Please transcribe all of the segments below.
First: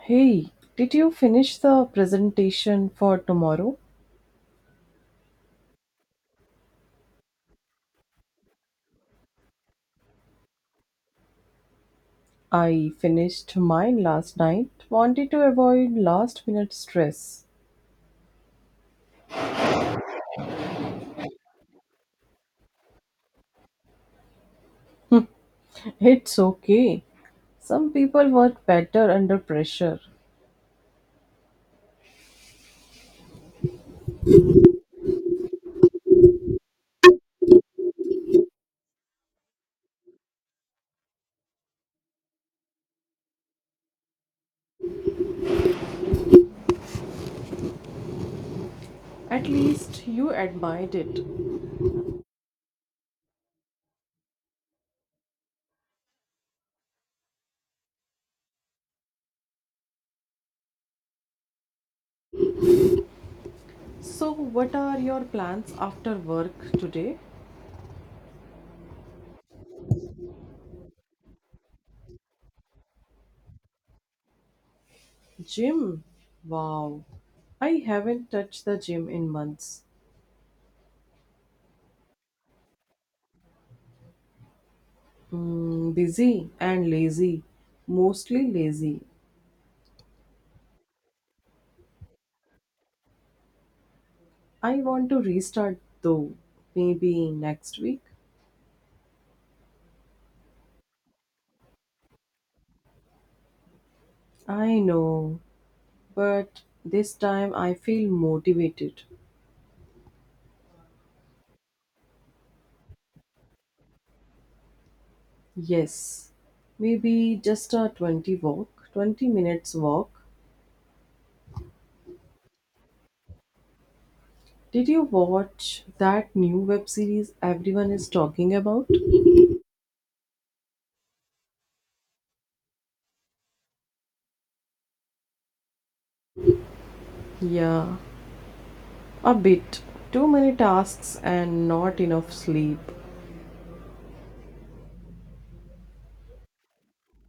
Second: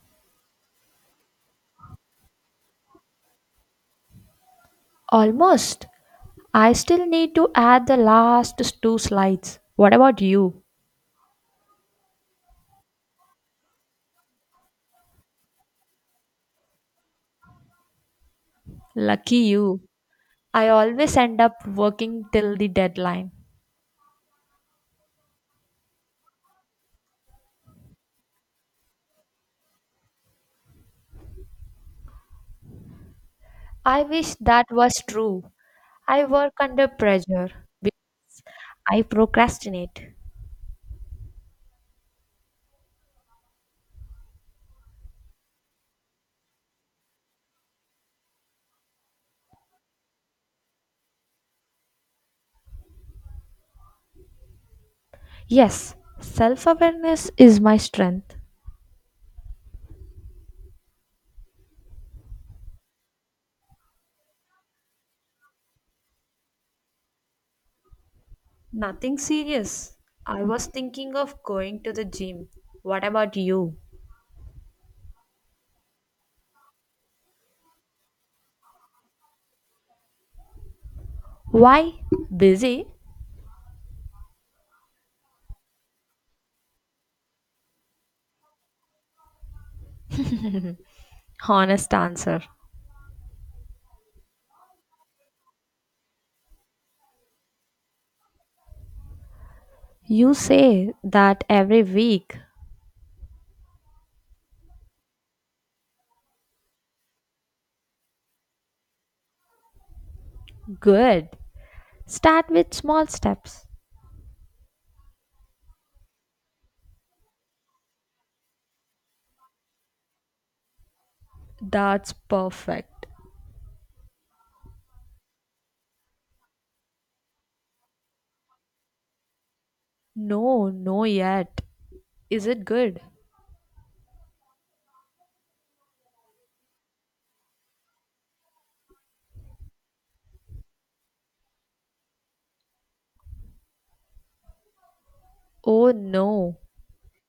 Hey, did you finish the presentation for tomorrow? Almost. I still need to add the last two slides. What about you? I finished mine last night. Wanted to avoid last minute stress. Lucky you. I always end up working till the deadline. It's okay. Some people work better under pressure. I wish that was true. I work under pressure. be- I procrastinate. At least you admired it. Yes, self awareness is my strength. So, what are your plans after work today? Nothing serious. I was thinking of going to the gym. What about you? Gym. Wow. I haven't touched the gym in months. Why? Busy? Busy and lazy. Mostly lazy. Honest answer. I want to restart though, maybe next week. You say that every week. I know, but this time I feel motivated. Good. Start with small steps. Yes, maybe just a 20 minutes walk. That's perfect. Did you watch that new web series everyone is talking about? No, no, yet. Is it good? Yeah, a bit. Too many tasks and not enough sleep. Oh, no.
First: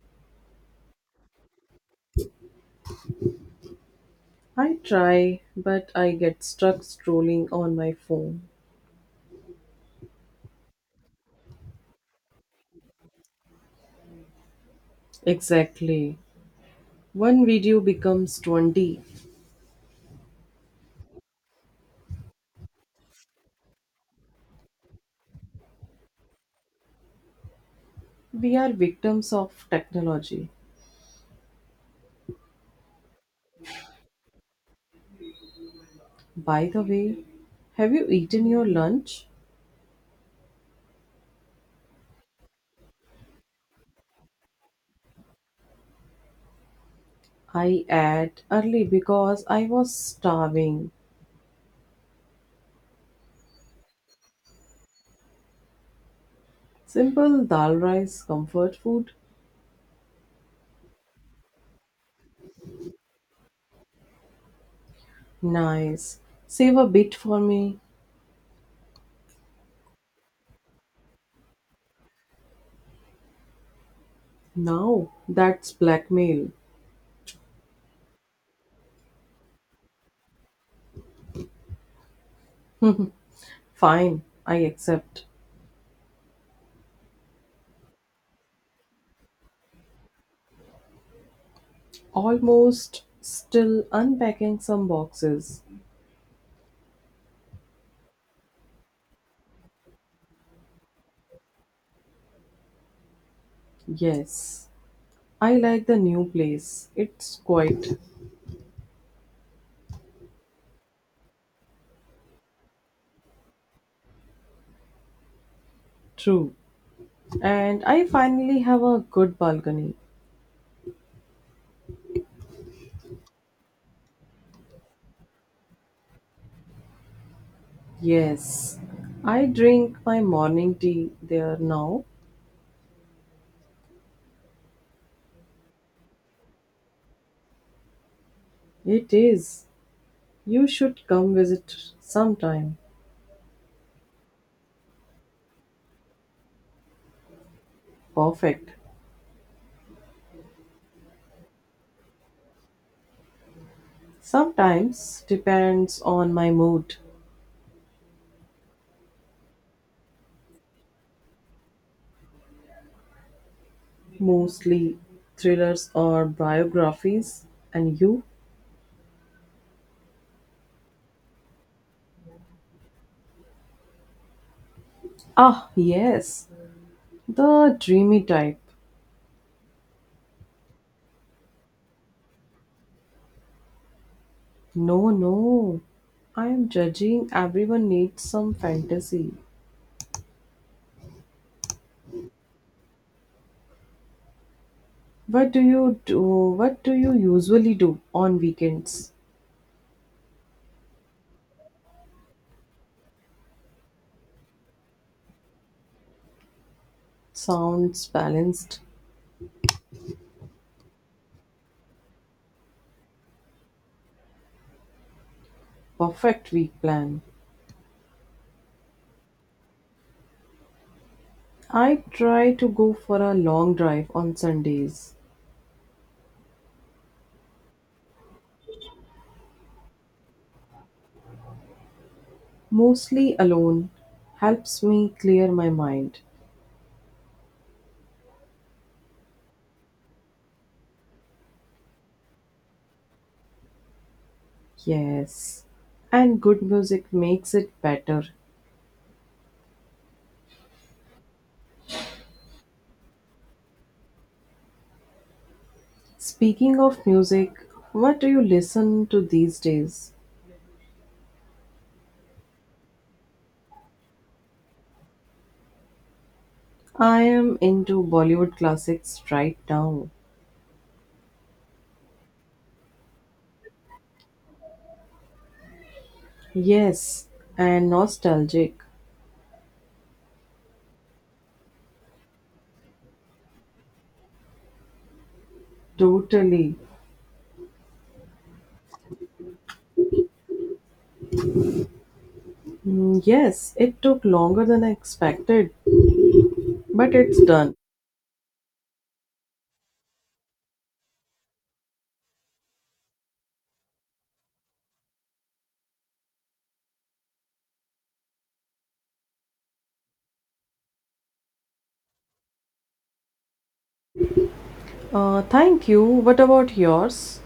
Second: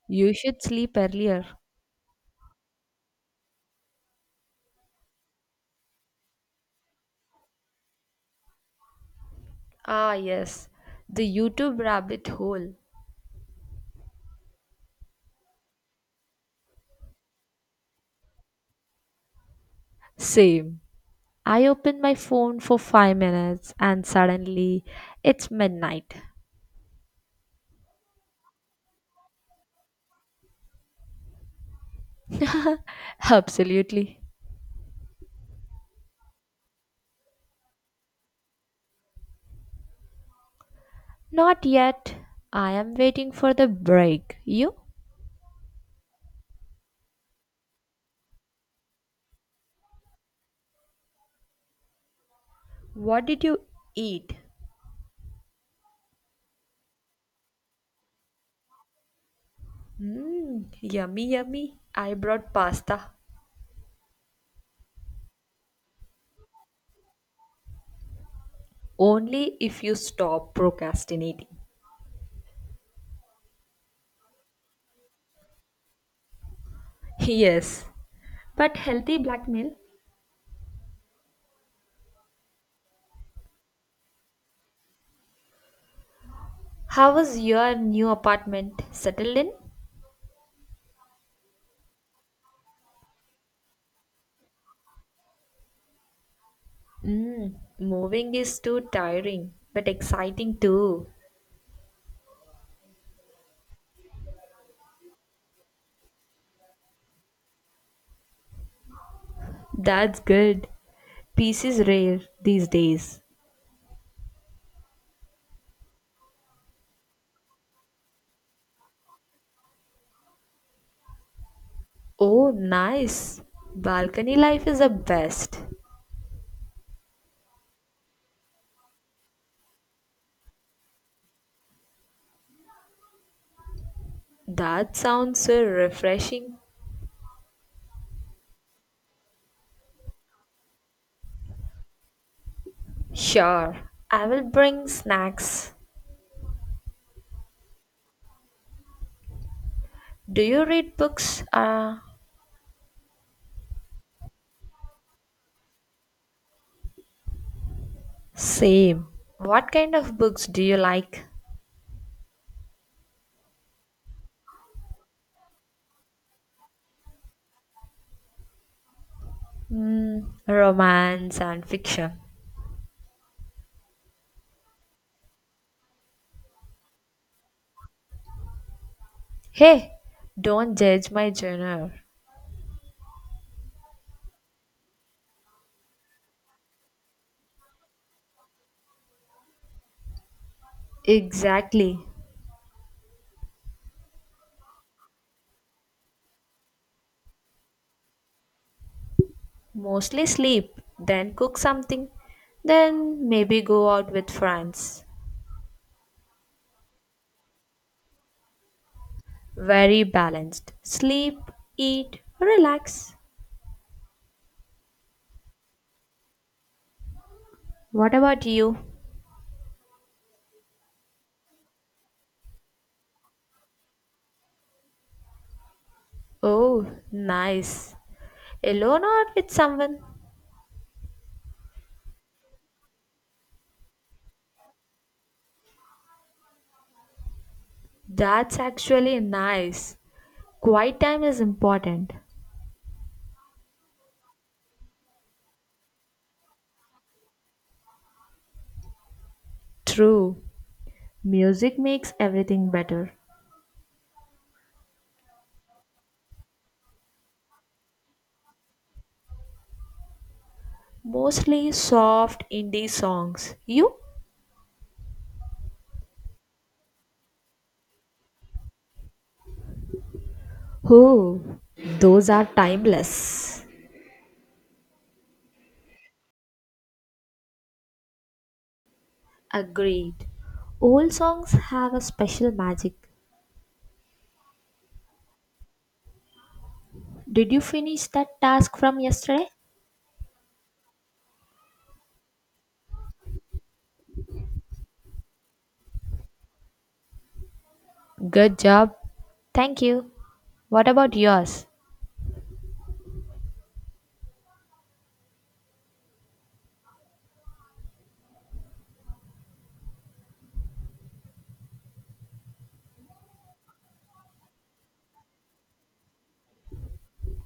You should sleep earlier. I try, but I get stuck scrolling on my phone. Ah, yes. The YouTube rabbit hole. Exactly. One video becomes 20. Same. I open my phone for 5 minutes and suddenly it's midnight. We are victims of technology. Absolutely. By the way, have you eaten your lunch? Not yet. I am waiting for the break. You? I ate early because I was starving. What did you eat? Simple dal rice, comfort food? Mm, yummy, yummy. I brought pasta. Nice. Save a bit for me. Only if you stop procrastinating. Now that's blackmail. Yes. But healthy blackmail? Fine, I accept. How was your new apartment? Settled in? Almost still unpacking some boxes. Mm, moving is too tiring, but exciting too. Yes, I like the new place. It's quite That's good. Peace is rare these days. true. And I finally have a good balcony. Oh, nice. Balcony life is the best. Yes, I drink my morning tea there now. That sounds so refreshing. It is. You should come visit sometime. Sure, I will bring snacks. Perfect. Do you read books? Uh, Sometimes depends on my mood. same. What kind of books do you like? Mostly thrillers or biographies. And you? Mm, romance and fiction. Ah, yes. The dreamy type. Hey, don't judge my genre. No, no. I am judging everyone needs some fantasy. Exactly. What do you do? What do you usually do on weekends? Mostly sleep, then cook something, then maybe go out with friends. Sounds balanced. Very balanced. Sleep, eat, relax. Perfect week plan. What about you? I try to go for a long drive on Sundays, Oh, nice. Alone or with someone? mostly alone. Helps me clear my mind. That's actually nice. Quiet time is important. Yes. And good music makes it better. True. Music makes everything better. Speaking of music, what do you listen to these days? Mostly soft indie songs. You? I am into Bollywood classics right now. Oh, those are timeless. Yes, and nostalgic. Agreed. Old songs have a special magic. Totally. Did you finish that task from yesterday? Yes, it took longer than I expected. But it's done. Good job. Thank you. What about yours? Thank you. What about yours?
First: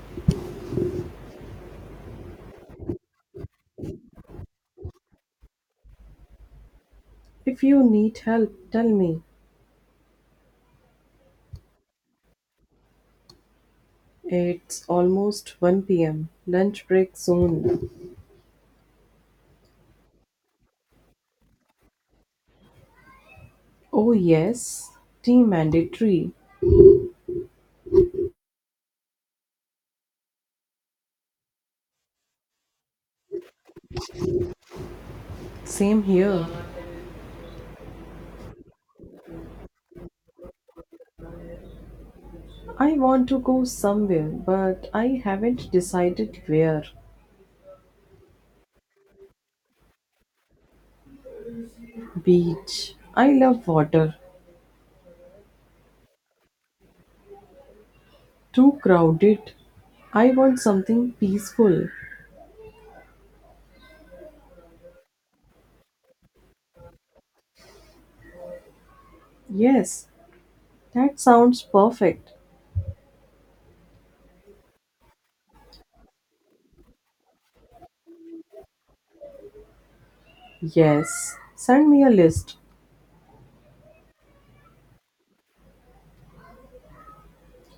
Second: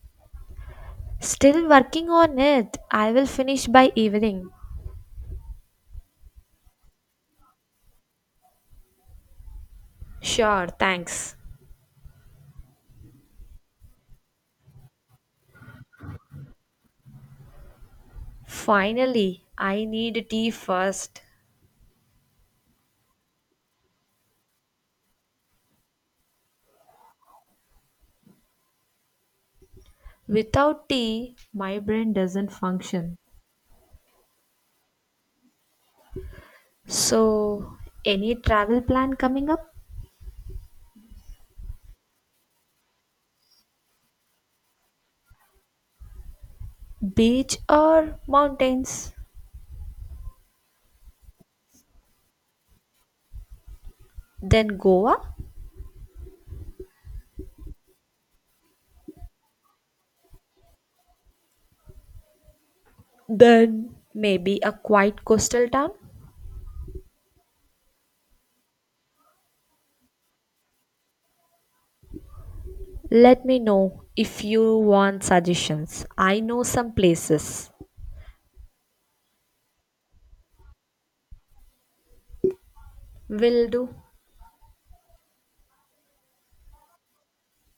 Still working on it. I will finish by evening. If you need help, tell me. Sure, thanks. It's almost 1 pm. Lunch break soon. Finally, I need tea first. Oh, yes. Tea mandatory. Without tea, my brain doesn't function. Same here. So, any travel plan coming up? I want to go somewhere, but I haven't decided where. Beach or mountains? Beach. I love water. Then Goa? Too crowded. I want something peaceful. Then maybe a quiet coastal town? Yes, that sounds perfect. Let me know if you want suggestions. I know some places. Yes, send me a list. Will do.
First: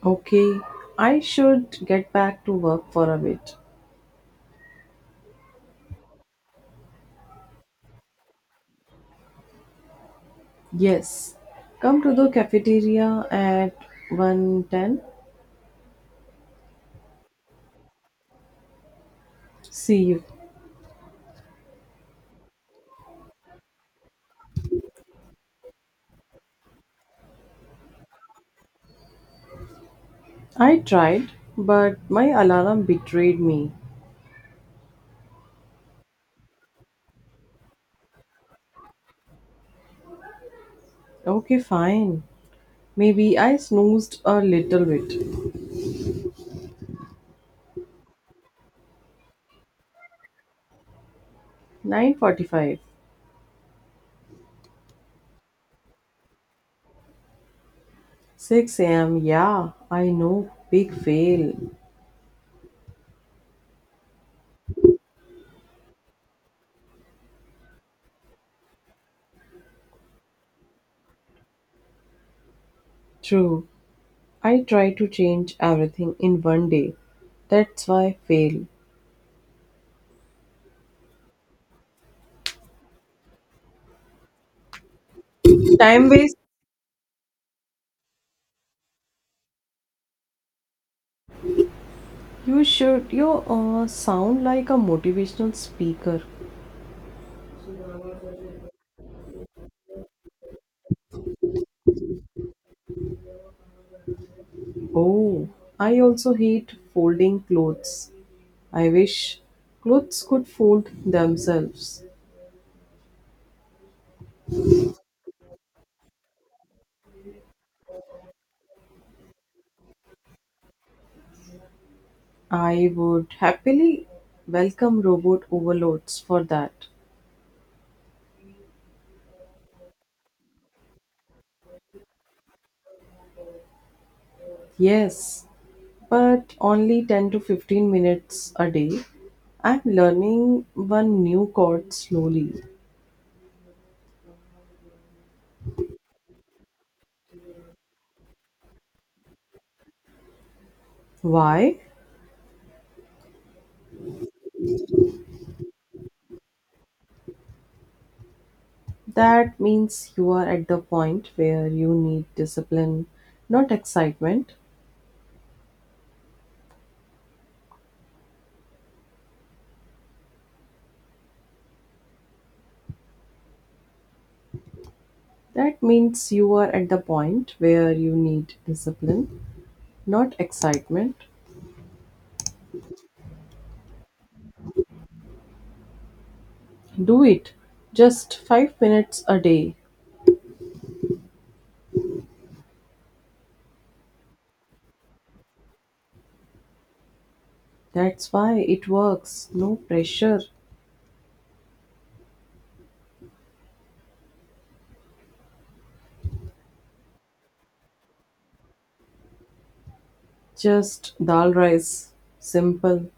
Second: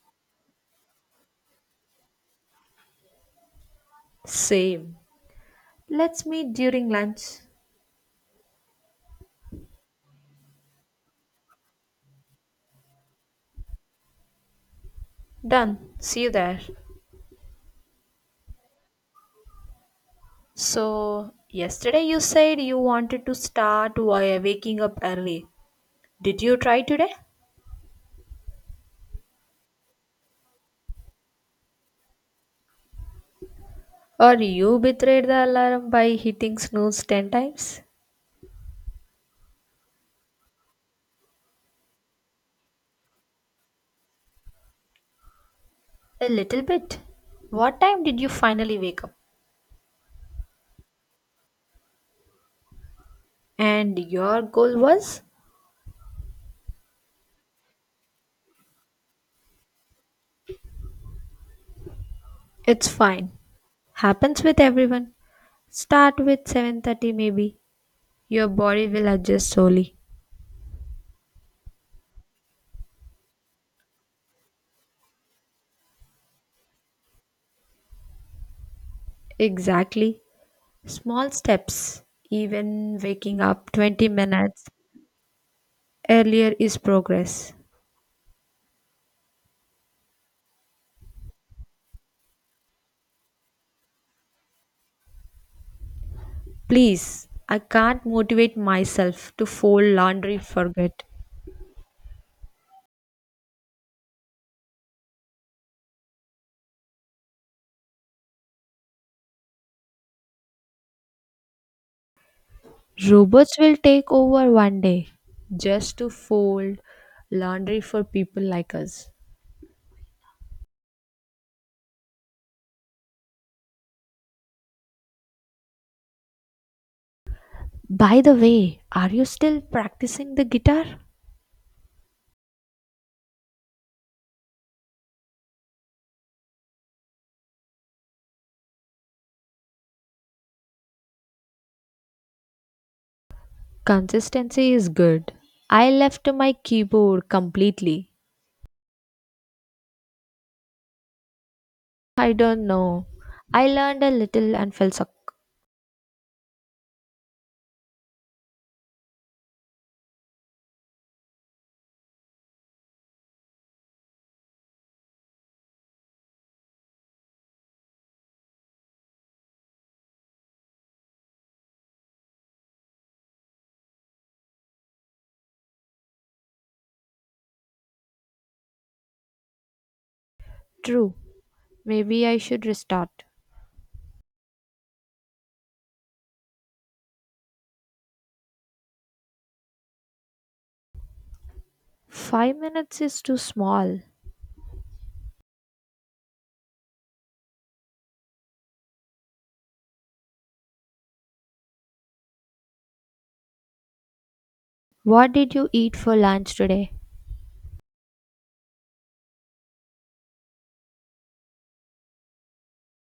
Okay, I should get back to work for a bit. Same. Let's meet during lunch. Yes, come to the cafeteria at 1:10. Done. See you there. See you. So, yesterday you said you wanted to start while waking up early. Did you try today? I tried, but my alarm betrayed me. Or you betrayed the alarm by hitting snooze 10 times? Okay, fine. Maybe I snoozed a little bit. A little bit. What time did you finally wake up? 9:45. And your goal was? 6 a.m. Yeah, I know. Big fail. It's fine. Happens with everyone. Start with 7:30 maybe. Your body will adjust slowly. True. I try to change everything in one day. That's why I fail. Exactly. Small steps. Even waking up 20 minutes Time waste. earlier is progress. You should. You sound like a motivational speaker. Please, I can't motivate myself to fold laundry forget. Oh, I also hate folding clothes. I wish clothes could fold themselves. Robots will take over one day just to fold laundry for people like us. I would happily welcome robot overloads for that. By the way, are you still practicing the guitar? Yes, but only 10 to 15 minutes a day. I'm learning one new chord slowly. Consistency is good. I left my keyboard completely. Why? I don't know. I learned a little and fell suck. That means you are at the point where you need discipline, not excitement. That means you are at the point where you need discipline, not True. excitement. Maybe I should restart. Do it. Just 5 minutes a day. 5 minutes is too small. That's why it works. No pressure. What did you eat for lunch today? Just dal rice. Simple.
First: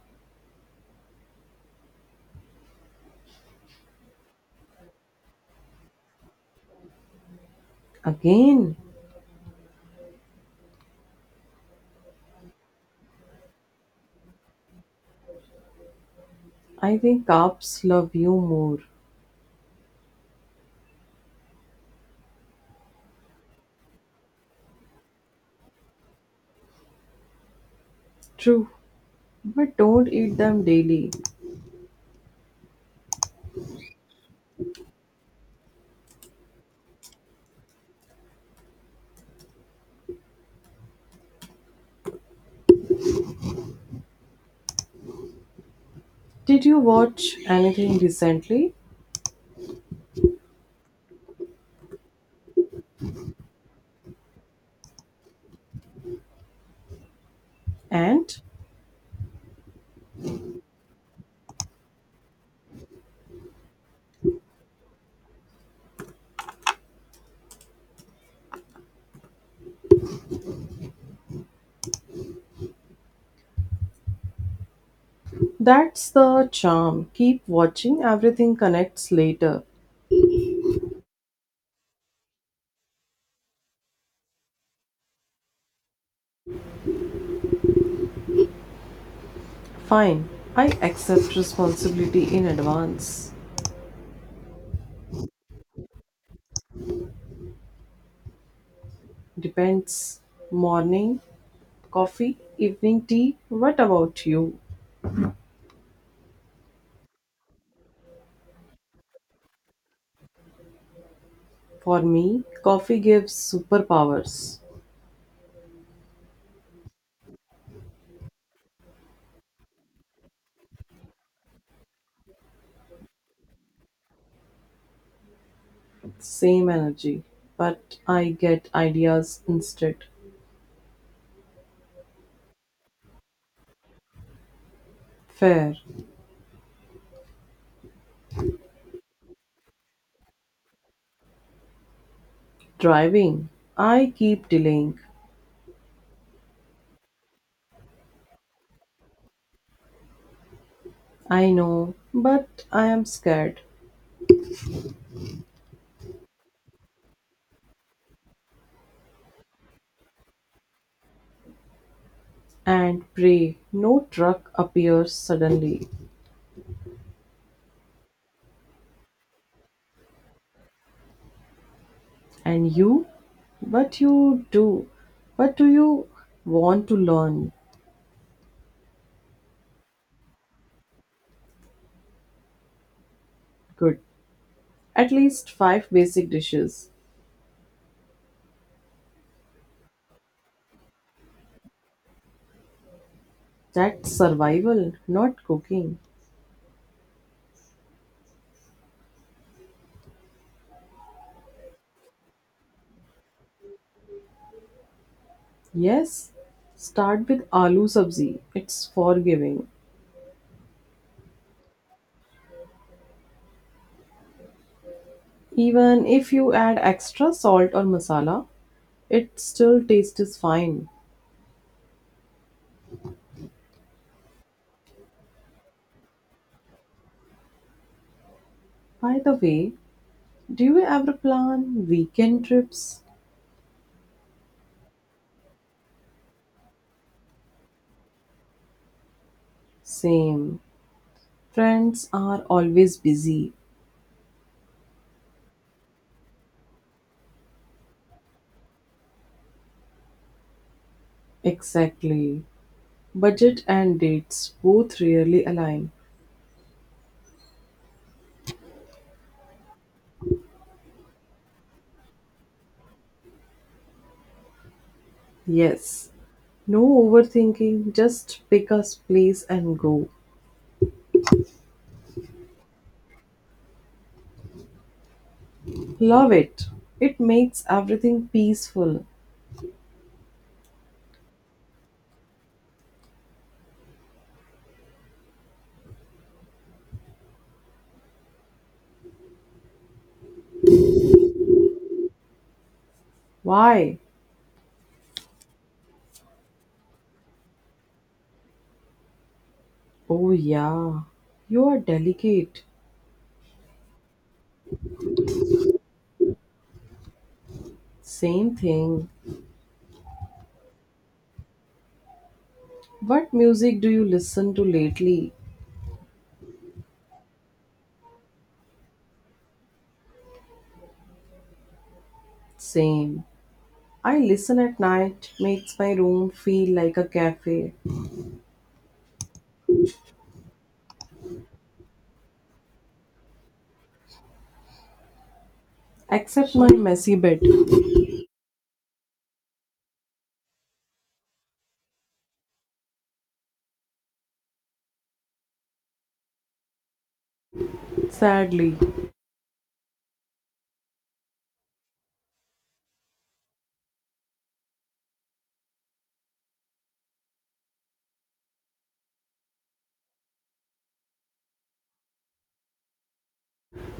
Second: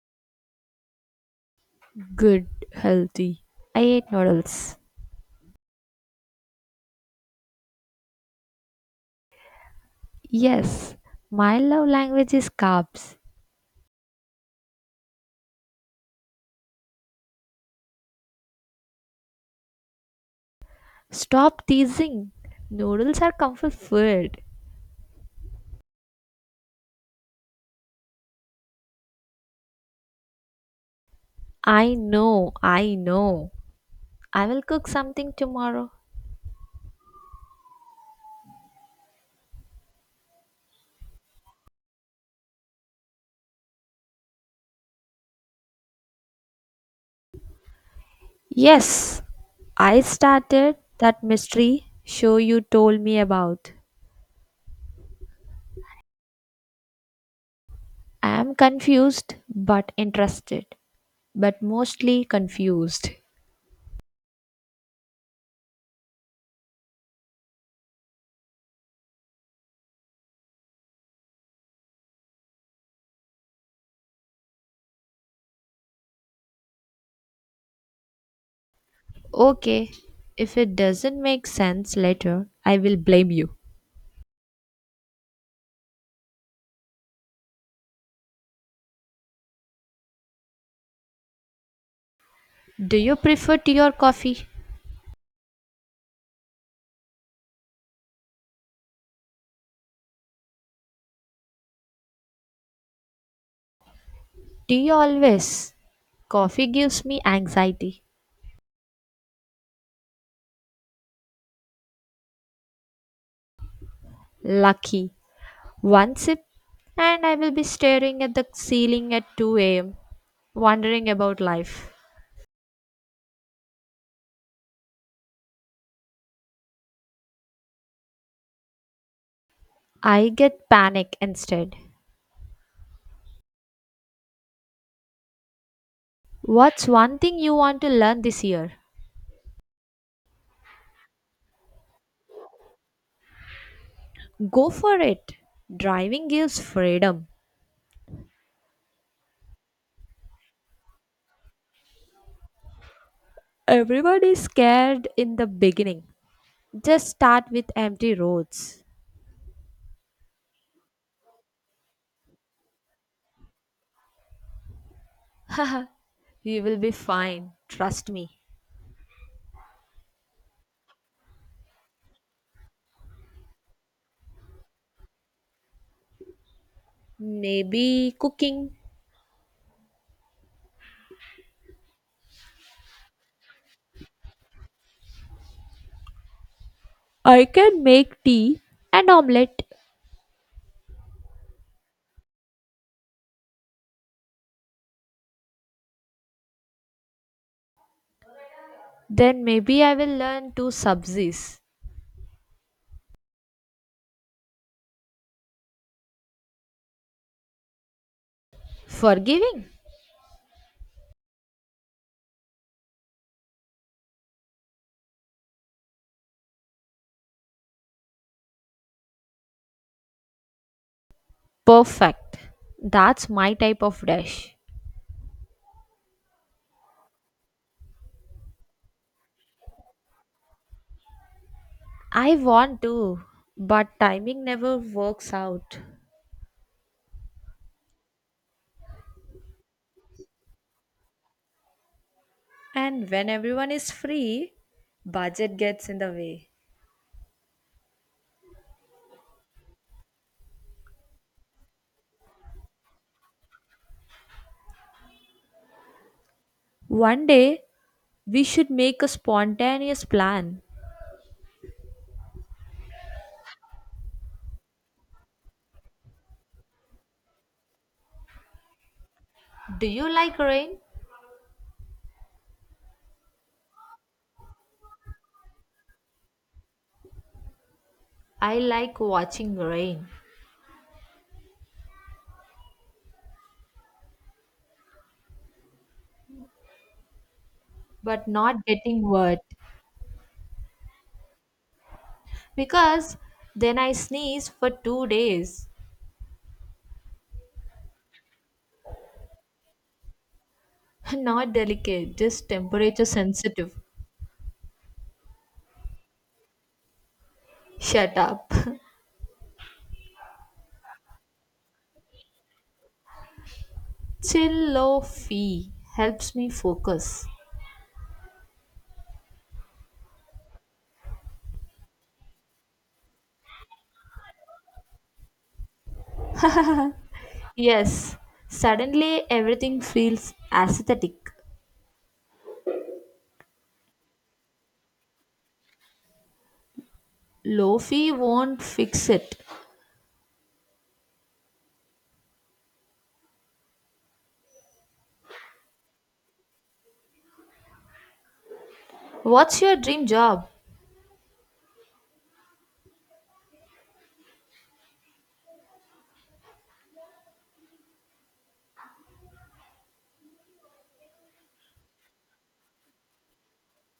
Good, healthy. I ate noodles. Again, Yes, my love language is carbs. I think carbs love you more. Stop teasing. Noodles are comfort food. True, but don't eat them daily. I know. I will cook something tomorrow. Did you watch anything recently? Yes, I started that mystery show you told me about. I And. am confused but interested, but mostly confused. That's the charm. Keep watching, everything connects later. Okay, if it doesn't make sense later, I will blame you. Fine, I accept responsibility in Do you advance. prefer tea or coffee? Depends. Morning, coffee, evening tea. What about you? Do you always? Coffee gives me anxiety. For me, coffee gives superpowers. Lucky. One sip, and I will be staring at the ceiling at 2 a.m., wondering about life. Same energy, but I get ideas instead. I get panic instead. Fair. What's one thing you want to learn this year? Driving. I keep Go delaying. for it. Driving gives freedom. I know, but I am scared. Everybody is scared in the beginning. Just start with empty roads. And pray no truck appears suddenly. You will be fine. Trust me. And you? But you do. But do you want to learn? Maybe cooking. Good. At least five basic dishes. I can make tea and omelette. That's survival, not cooking. Then maybe I will learn to subsist. Yes? Start with aloo sabzi. It's forgiving. Forgiving? Even if you add extra salt or masala, it still tastes fine. Perfect. That's my type of dish. By the way, do you ever plan I weekend want trips? to, but timing never works out. Same. Friends are always And when busy. everyone is free, budget gets in the way. Exactly. Budget and dates both rarely align. One day we should make a spontaneous plan. Yes, no overthinking, just pick a place and Do you go. like rain? Love it. It makes everything I like peaceful. watching rain, but not getting wet. Because then I Why? sneeze for 2 days. Oh, yeah. Not You are delicate, just delicate. temperature sensitive. Shut up. Same thing. What music do you listen to lately? Chillophy helps me focus. Same. I listen at night, makes my room feel like a cafe. Yes, suddenly everything feels aesthetic. Except my messy bed, Lofi won't fix it. sadly. What's your dream job?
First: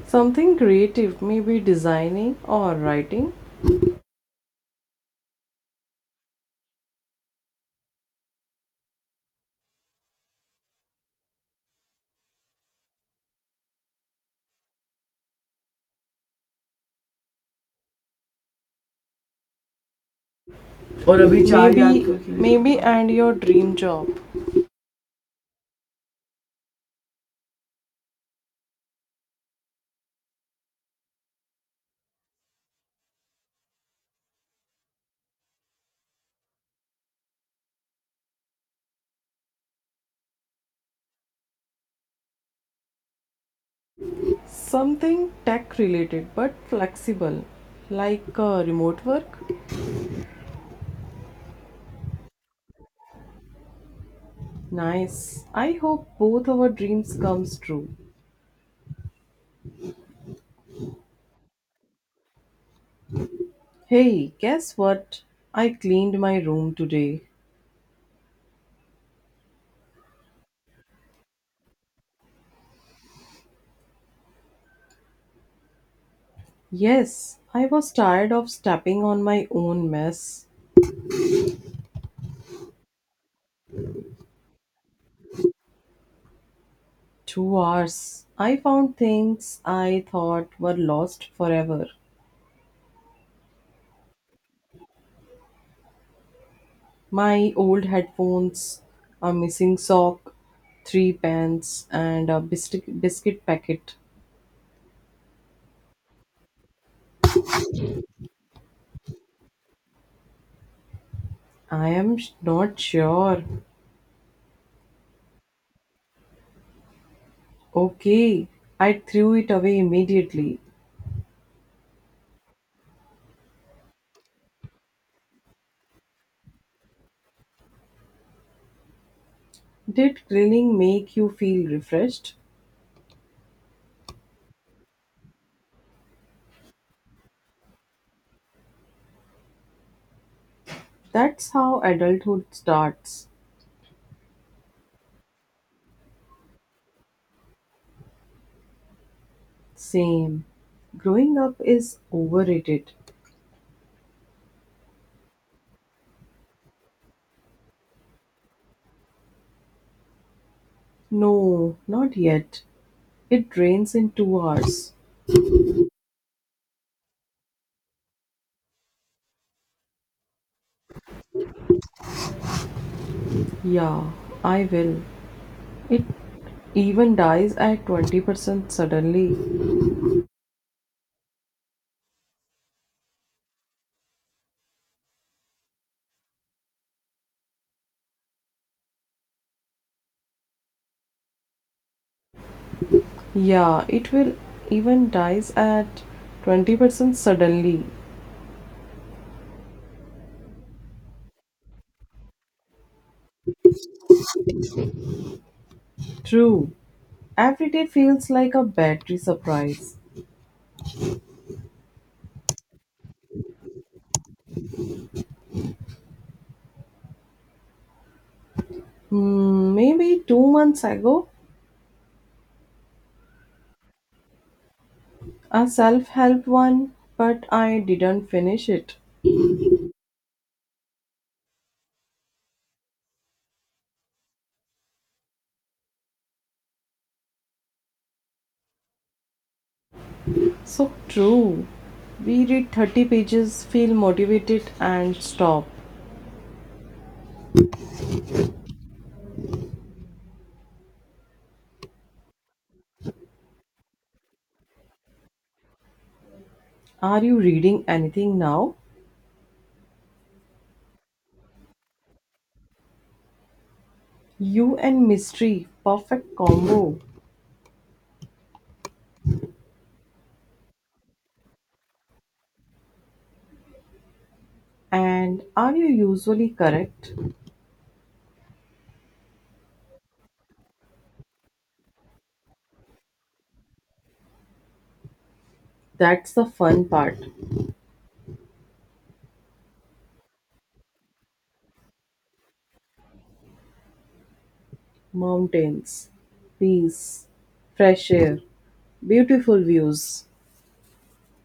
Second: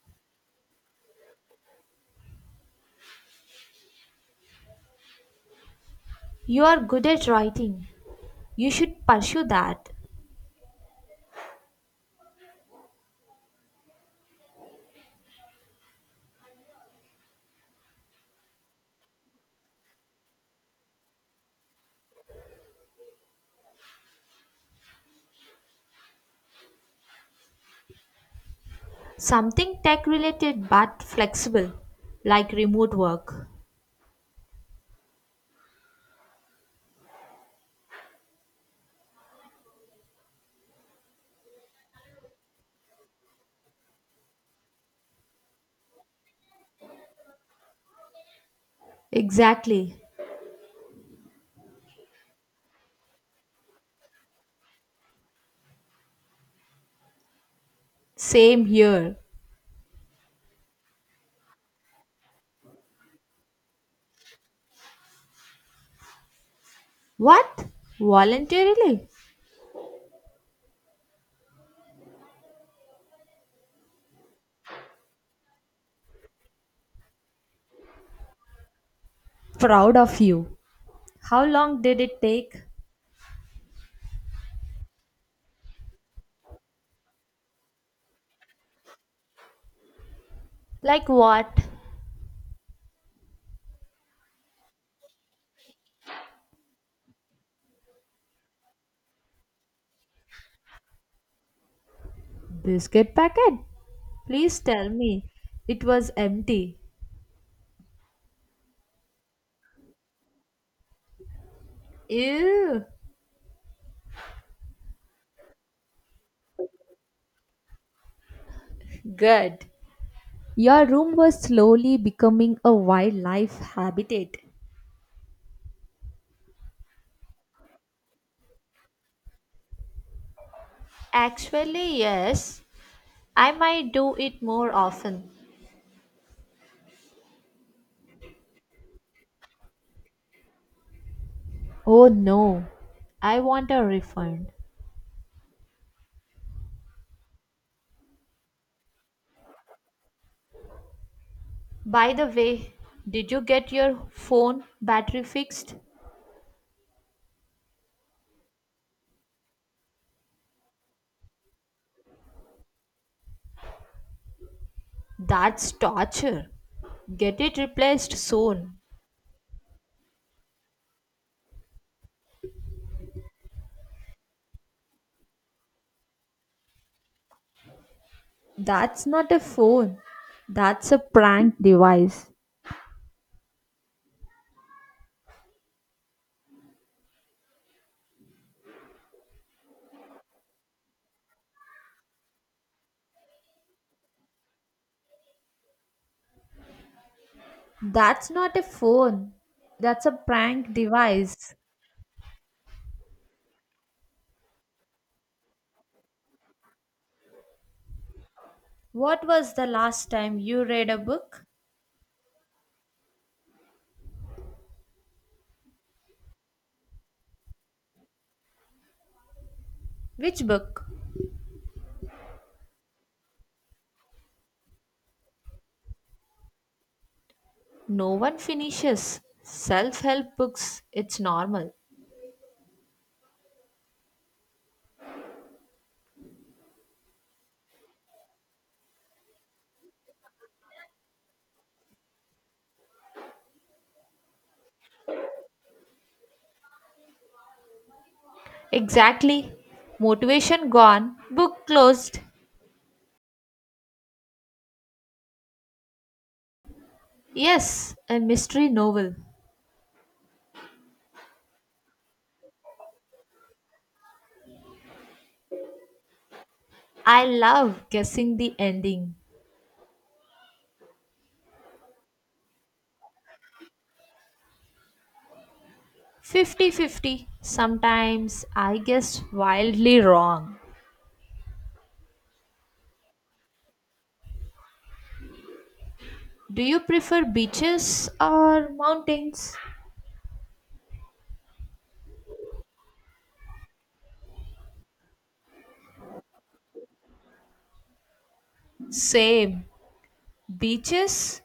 Something creative, maybe designing or writing. You are good at writing. You should pursue that. और अभी maybe maybe, and your dream job, Something tech related but flexible, like remote work. something tech related but flexible, like remote work. Exactly. Nice. I hope both our dreams comes true. Same here. Hey, guess what? I cleaned my room today. What? Voluntarily? Yes, I was tired of stepping on my own Proud of mess. you. How long did it take? 2 hours. I found things I thought were Like lost what? forever. My old headphones, a missing sock, three pants, and a biscuit, Biscuit biscuit packet. packet. Please tell me. It was empty. I am not Ew. sure. Okay, I threw it Good. away immediately. Your room was slowly becoming a wildlife habitat. Did cleaning make you feel Actually, refreshed? yes. I might do it more often. That's how Oh adulthood no. starts. I want a refund. Same. Growing up is By the way, overrated. did you get your phone battery fixed? No, not yet. It drains in 2 hours. That's torture. Get it replaced soon. Yeah, I will. It even dies at 20% That's suddenly. not a phone. That's a prank device. Yeah, it will even dies at 20% suddenly. That's not a phone. That's a prank device. True. Every day feels like a battery What was the surprise. last time you read a book? Maybe two Which months book? ago, a self help one, but I No didn't one finish it. finishes. Self help books, it's normal. So true. We read 30 pages, feel motivated, and stop. Exactly. Motivation gone, book closed. Are you reading Yes, a anything mystery now? novel. You and mystery, perfect combo. I love guessing the ending. And are you usually correct? 50-50. Sometimes I guess wildly wrong. That's the Do you fun part. prefer beaches or mountains? Mountains, peace, fresh air, beautiful Same. views, Beaches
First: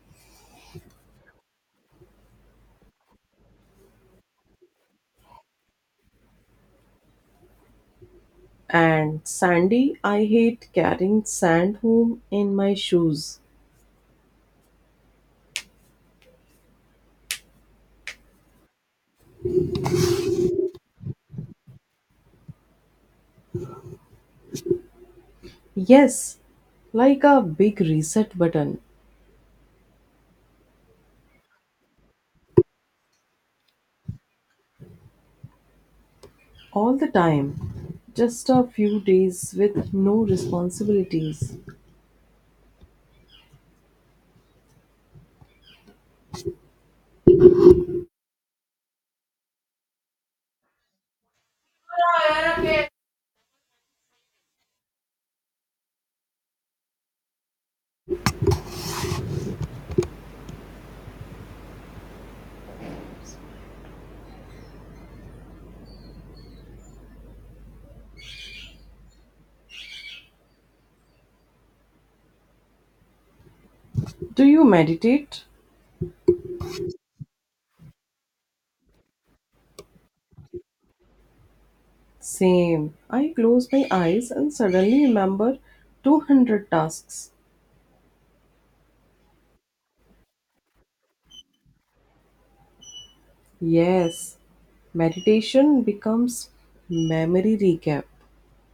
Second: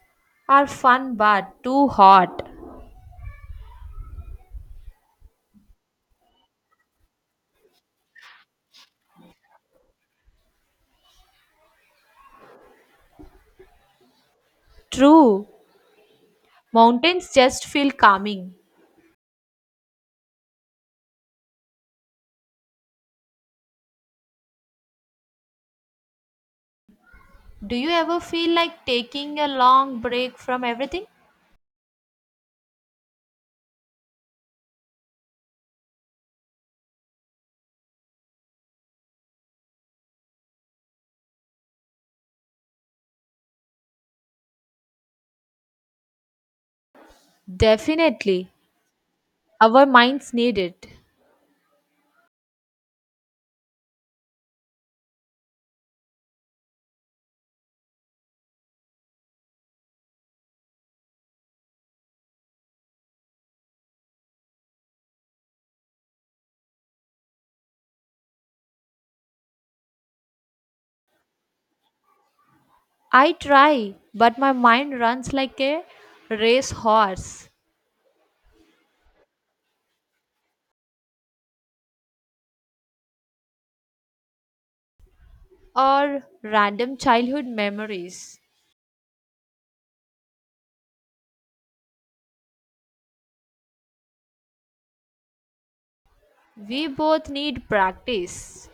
are fun but too hot. and sandy. I hate carrying sand home in my shoes. True. Mountains just feel calming. Yes, like a Do big you ever reset feel button like taking a long break from everything? all the time. Just a few days with no responsibilities. Definitely. Our minds need it. I try, but Do my you mind runs meditate? like a racehorse Same. I close my eyes and suddenly remember or 200 random tasks. childhood memories. Yes, meditation becomes We both memory need recap. practice.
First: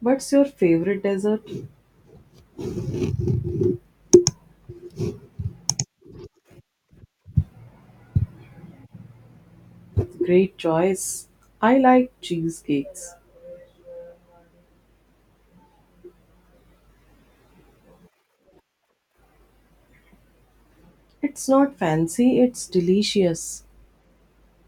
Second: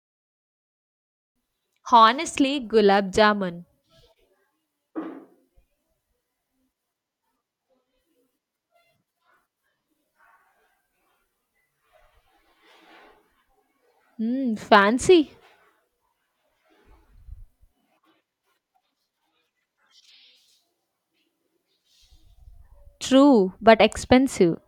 What's your favorite dessert? Honestly, gulab jamun. Great choice. I like cheesecakes. Hmm, fancy. It's not fancy, it's True, delicious. but expensive.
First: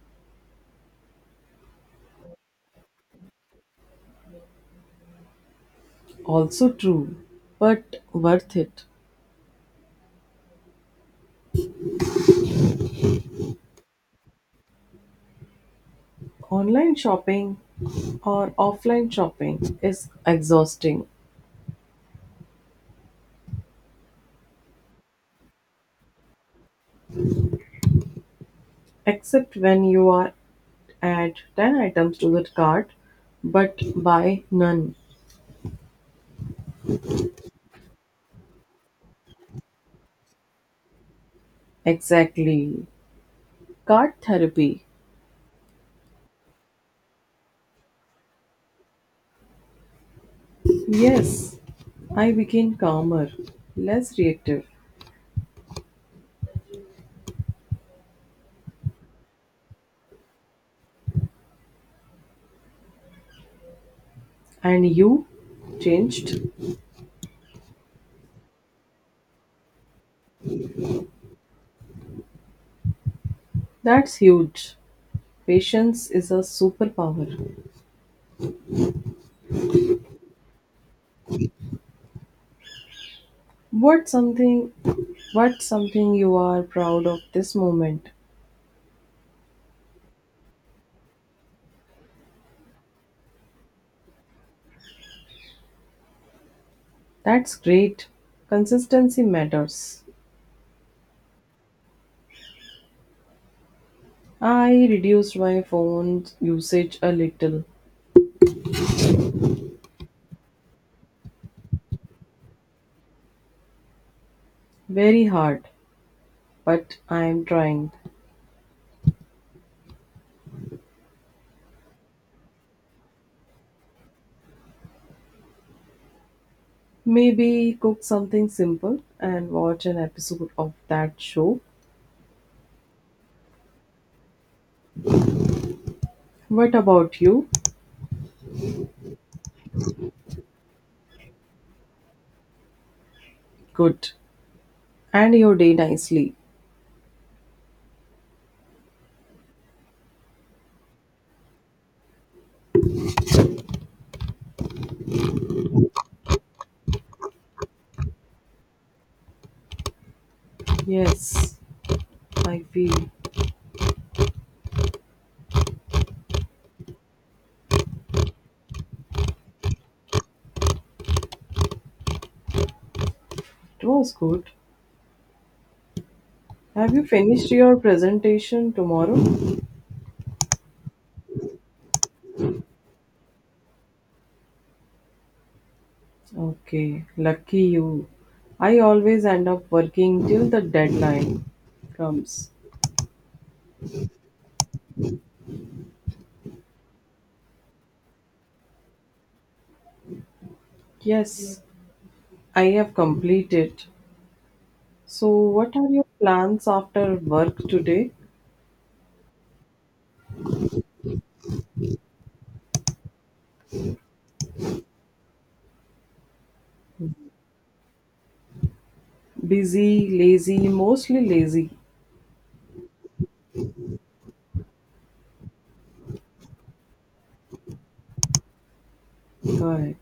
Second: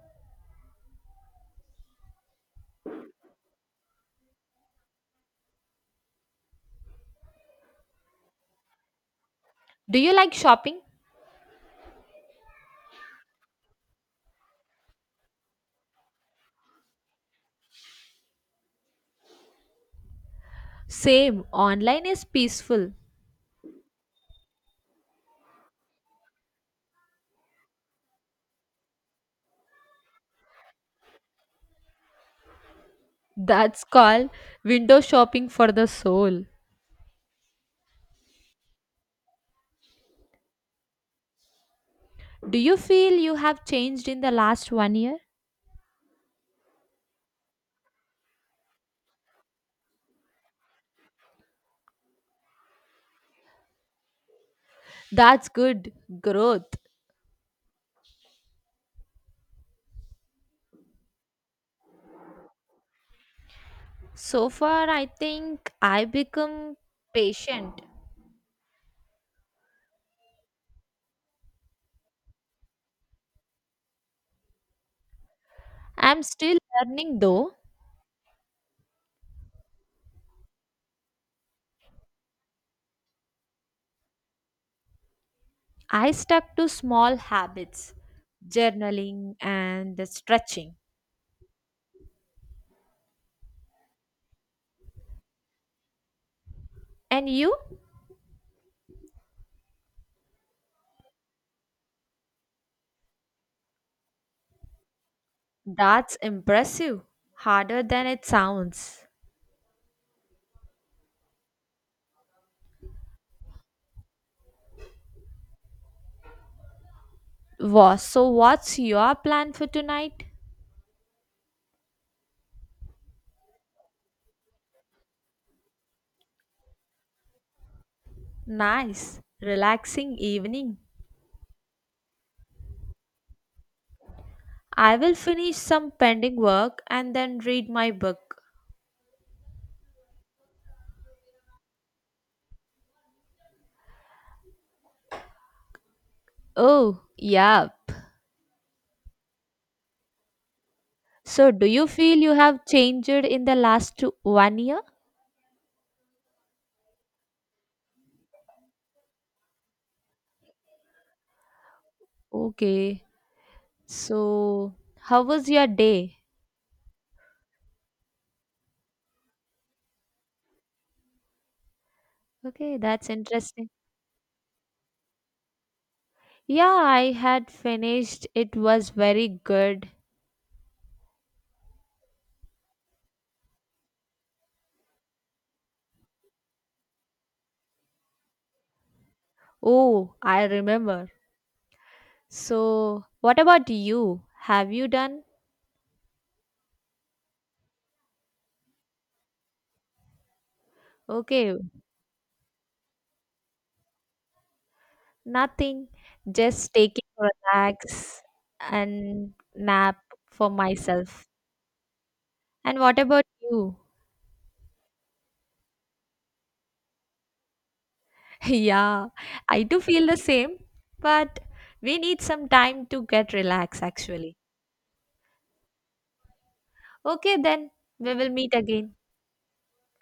Also true, but worth it. Do you like shopping? Online shopping or offline shopping is exhausting, Same, online is peaceful. except when you are add 10 items to the cart but That's called buy none. window shopping for the soul. Do you Exactly. feel you have changed Cart in the last therapy. one year? Yes, I became calmer, less reactive. That's good growth. So And far, I you think I changed? become patient. That's huge. Patience I'm is a still learning superpower. though. What something what I something you stuck are to proud small of this habits, moment? journaling and stretching. And That's you? great. Consistency matters. I reduced my That's phone usage impressive. a little. Harder than it sounds. Very hard, but I am trying. So, what's your plan for tonight? Maybe cook something simple Nice, and watch an relaxing episode of evening. that show. I will finish some pending What work and about then you? read my book. Good. And your day nicely. Oh, yup. So, do you feel you have changed in the last two, one year? Yes, I feel Okay. it So, how was your day? Okay, that's interesting. was good. Yeah, Have you I finished had your finished. It presentation was tomorrow? very good. Okay, lucky you. I always end up Oh, working I till the remember. deadline comes. So, what about you? Have you done? Okay, Yes, I have completed. So, what are nothing. your plans Just taking after work today? relax and nap for myself. And what about you? yeah, I do feel Busy, the same, lazy, mostly but lazy. we need some time to get relaxed actually. Okay, then we will meet again. Correct.